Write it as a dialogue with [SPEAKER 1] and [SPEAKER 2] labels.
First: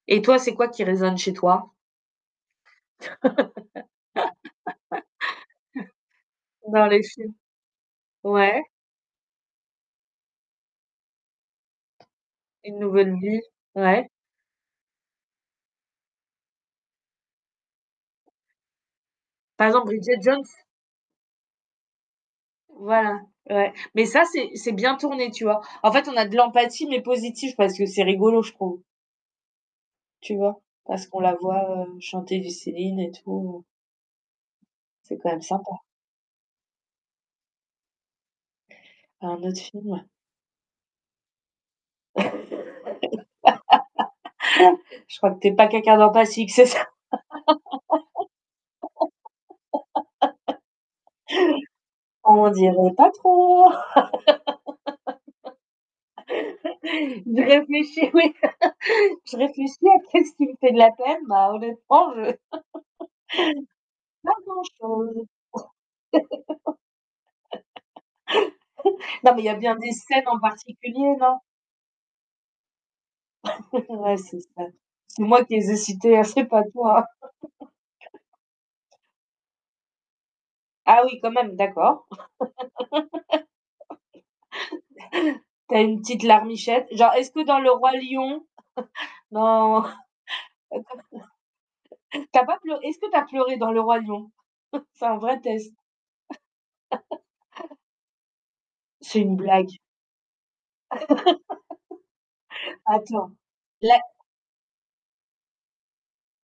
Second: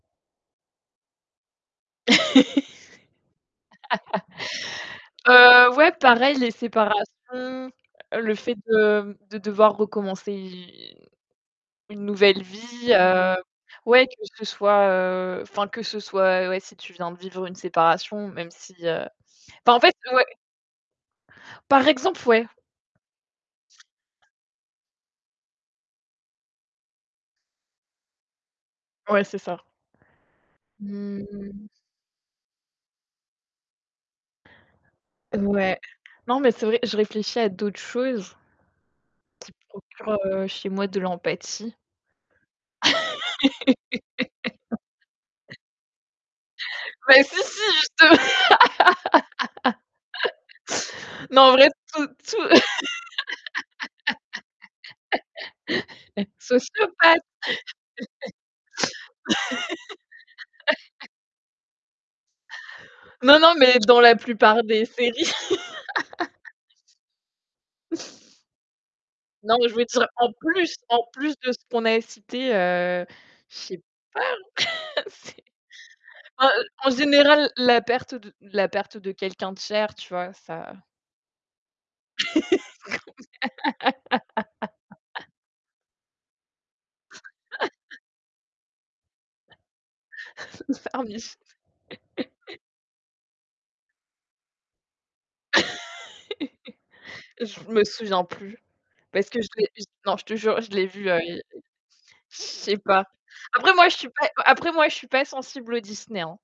[SPEAKER 1] Et toi, c'est quoi qui résonne chez toi?
[SPEAKER 2] Heu, ouais, pareil, les
[SPEAKER 1] Dans les
[SPEAKER 2] séparations,
[SPEAKER 1] films?
[SPEAKER 2] heu, le fait
[SPEAKER 1] Ouais.
[SPEAKER 2] de, mmh, de devoir recommencer une une nouvelle
[SPEAKER 1] Une
[SPEAKER 2] vie,
[SPEAKER 1] nouvelle
[SPEAKER 2] heu,
[SPEAKER 1] vie?
[SPEAKER 2] ouais,
[SPEAKER 1] Ouais.
[SPEAKER 2] que ce soit, heu, enfin, que ce soit, ouais, si tu viens de vivre une séparation, même si, heu,
[SPEAKER 1] Par
[SPEAKER 2] enfin, en
[SPEAKER 1] exemple,
[SPEAKER 2] fait
[SPEAKER 1] Bridget
[SPEAKER 2] ouais.
[SPEAKER 1] Jones?
[SPEAKER 2] Par exemple, ouais.
[SPEAKER 1] Voilà, ouais. Mais ça, c'est c'est bien tourné, tu vois? En fait, on a de l'empathie mais positive parce que c'est rigolo, je trouve.
[SPEAKER 2] Ouais, c'est ça.
[SPEAKER 1] Tu vois? Parce qu'on
[SPEAKER 2] Mmh
[SPEAKER 1] la
[SPEAKER 2] mh.
[SPEAKER 1] voit, heu, chanter du Céline et tout. C'est quand même sympa.
[SPEAKER 2] Ouais. Non, mais c'est vrai, je réfléchis à d'autres choses
[SPEAKER 1] Dans un
[SPEAKER 2] qui
[SPEAKER 1] autre film, heu?
[SPEAKER 2] procurent, heu, chez moi de l'empathie.
[SPEAKER 1] Je crois que tu es pas quelqu'un d'empathique! C'est ça?
[SPEAKER 2] Mais si, si, je te non, en vrai, tout tout
[SPEAKER 1] On dirait pas trop!
[SPEAKER 2] sociopathe!
[SPEAKER 1] Je réfléchis, oui! Je réfléchis à: «Qu'est ce qui me fait de la peine? Bah, honnêtement, je»
[SPEAKER 2] Non, non mais dans la
[SPEAKER 1] «Pas grand
[SPEAKER 2] plupart des
[SPEAKER 1] chose!»
[SPEAKER 2] séries.
[SPEAKER 1] Non, mais il y a
[SPEAKER 2] Non, je
[SPEAKER 1] bien
[SPEAKER 2] voulais
[SPEAKER 1] des
[SPEAKER 2] dire,
[SPEAKER 1] scènes
[SPEAKER 2] en
[SPEAKER 1] en
[SPEAKER 2] plus en
[SPEAKER 1] particulier,
[SPEAKER 2] plus
[SPEAKER 1] non?
[SPEAKER 2] de ce qu'on a cité, heu, je sais
[SPEAKER 1] Ouais, c'est ça.
[SPEAKER 2] pas,
[SPEAKER 1] C'est
[SPEAKER 2] c'est
[SPEAKER 1] moi qui les ai cités, hein, c'est
[SPEAKER 2] bah,
[SPEAKER 1] pas
[SPEAKER 2] heu, en
[SPEAKER 1] toi.
[SPEAKER 2] général, la perte de la perte de quelqu'un de cher, tu vois? Ça!
[SPEAKER 1] Ah oui, quand même, d'accord.
[SPEAKER 2] Pour combien?
[SPEAKER 1] Tu as une petite larmichette, genre, est-ce que dans le Roi Lion, non,
[SPEAKER 2] Pleurniche.
[SPEAKER 1] tu as pas tu as pas pleur est-ce que tu as pleuré dans le Roi Lion? C'est un vrai test!
[SPEAKER 2] Je me souviens plus,
[SPEAKER 1] C'est
[SPEAKER 2] parce
[SPEAKER 1] une
[SPEAKER 2] que je l'ai
[SPEAKER 1] blague?
[SPEAKER 2] non, je te jure, je l'ai vu, heu, il y a il je sais pas.
[SPEAKER 1] Attends,
[SPEAKER 2] Après moi, je
[SPEAKER 1] les
[SPEAKER 2] suis pas, après moi, je suis pas sensible aux Disney, hein.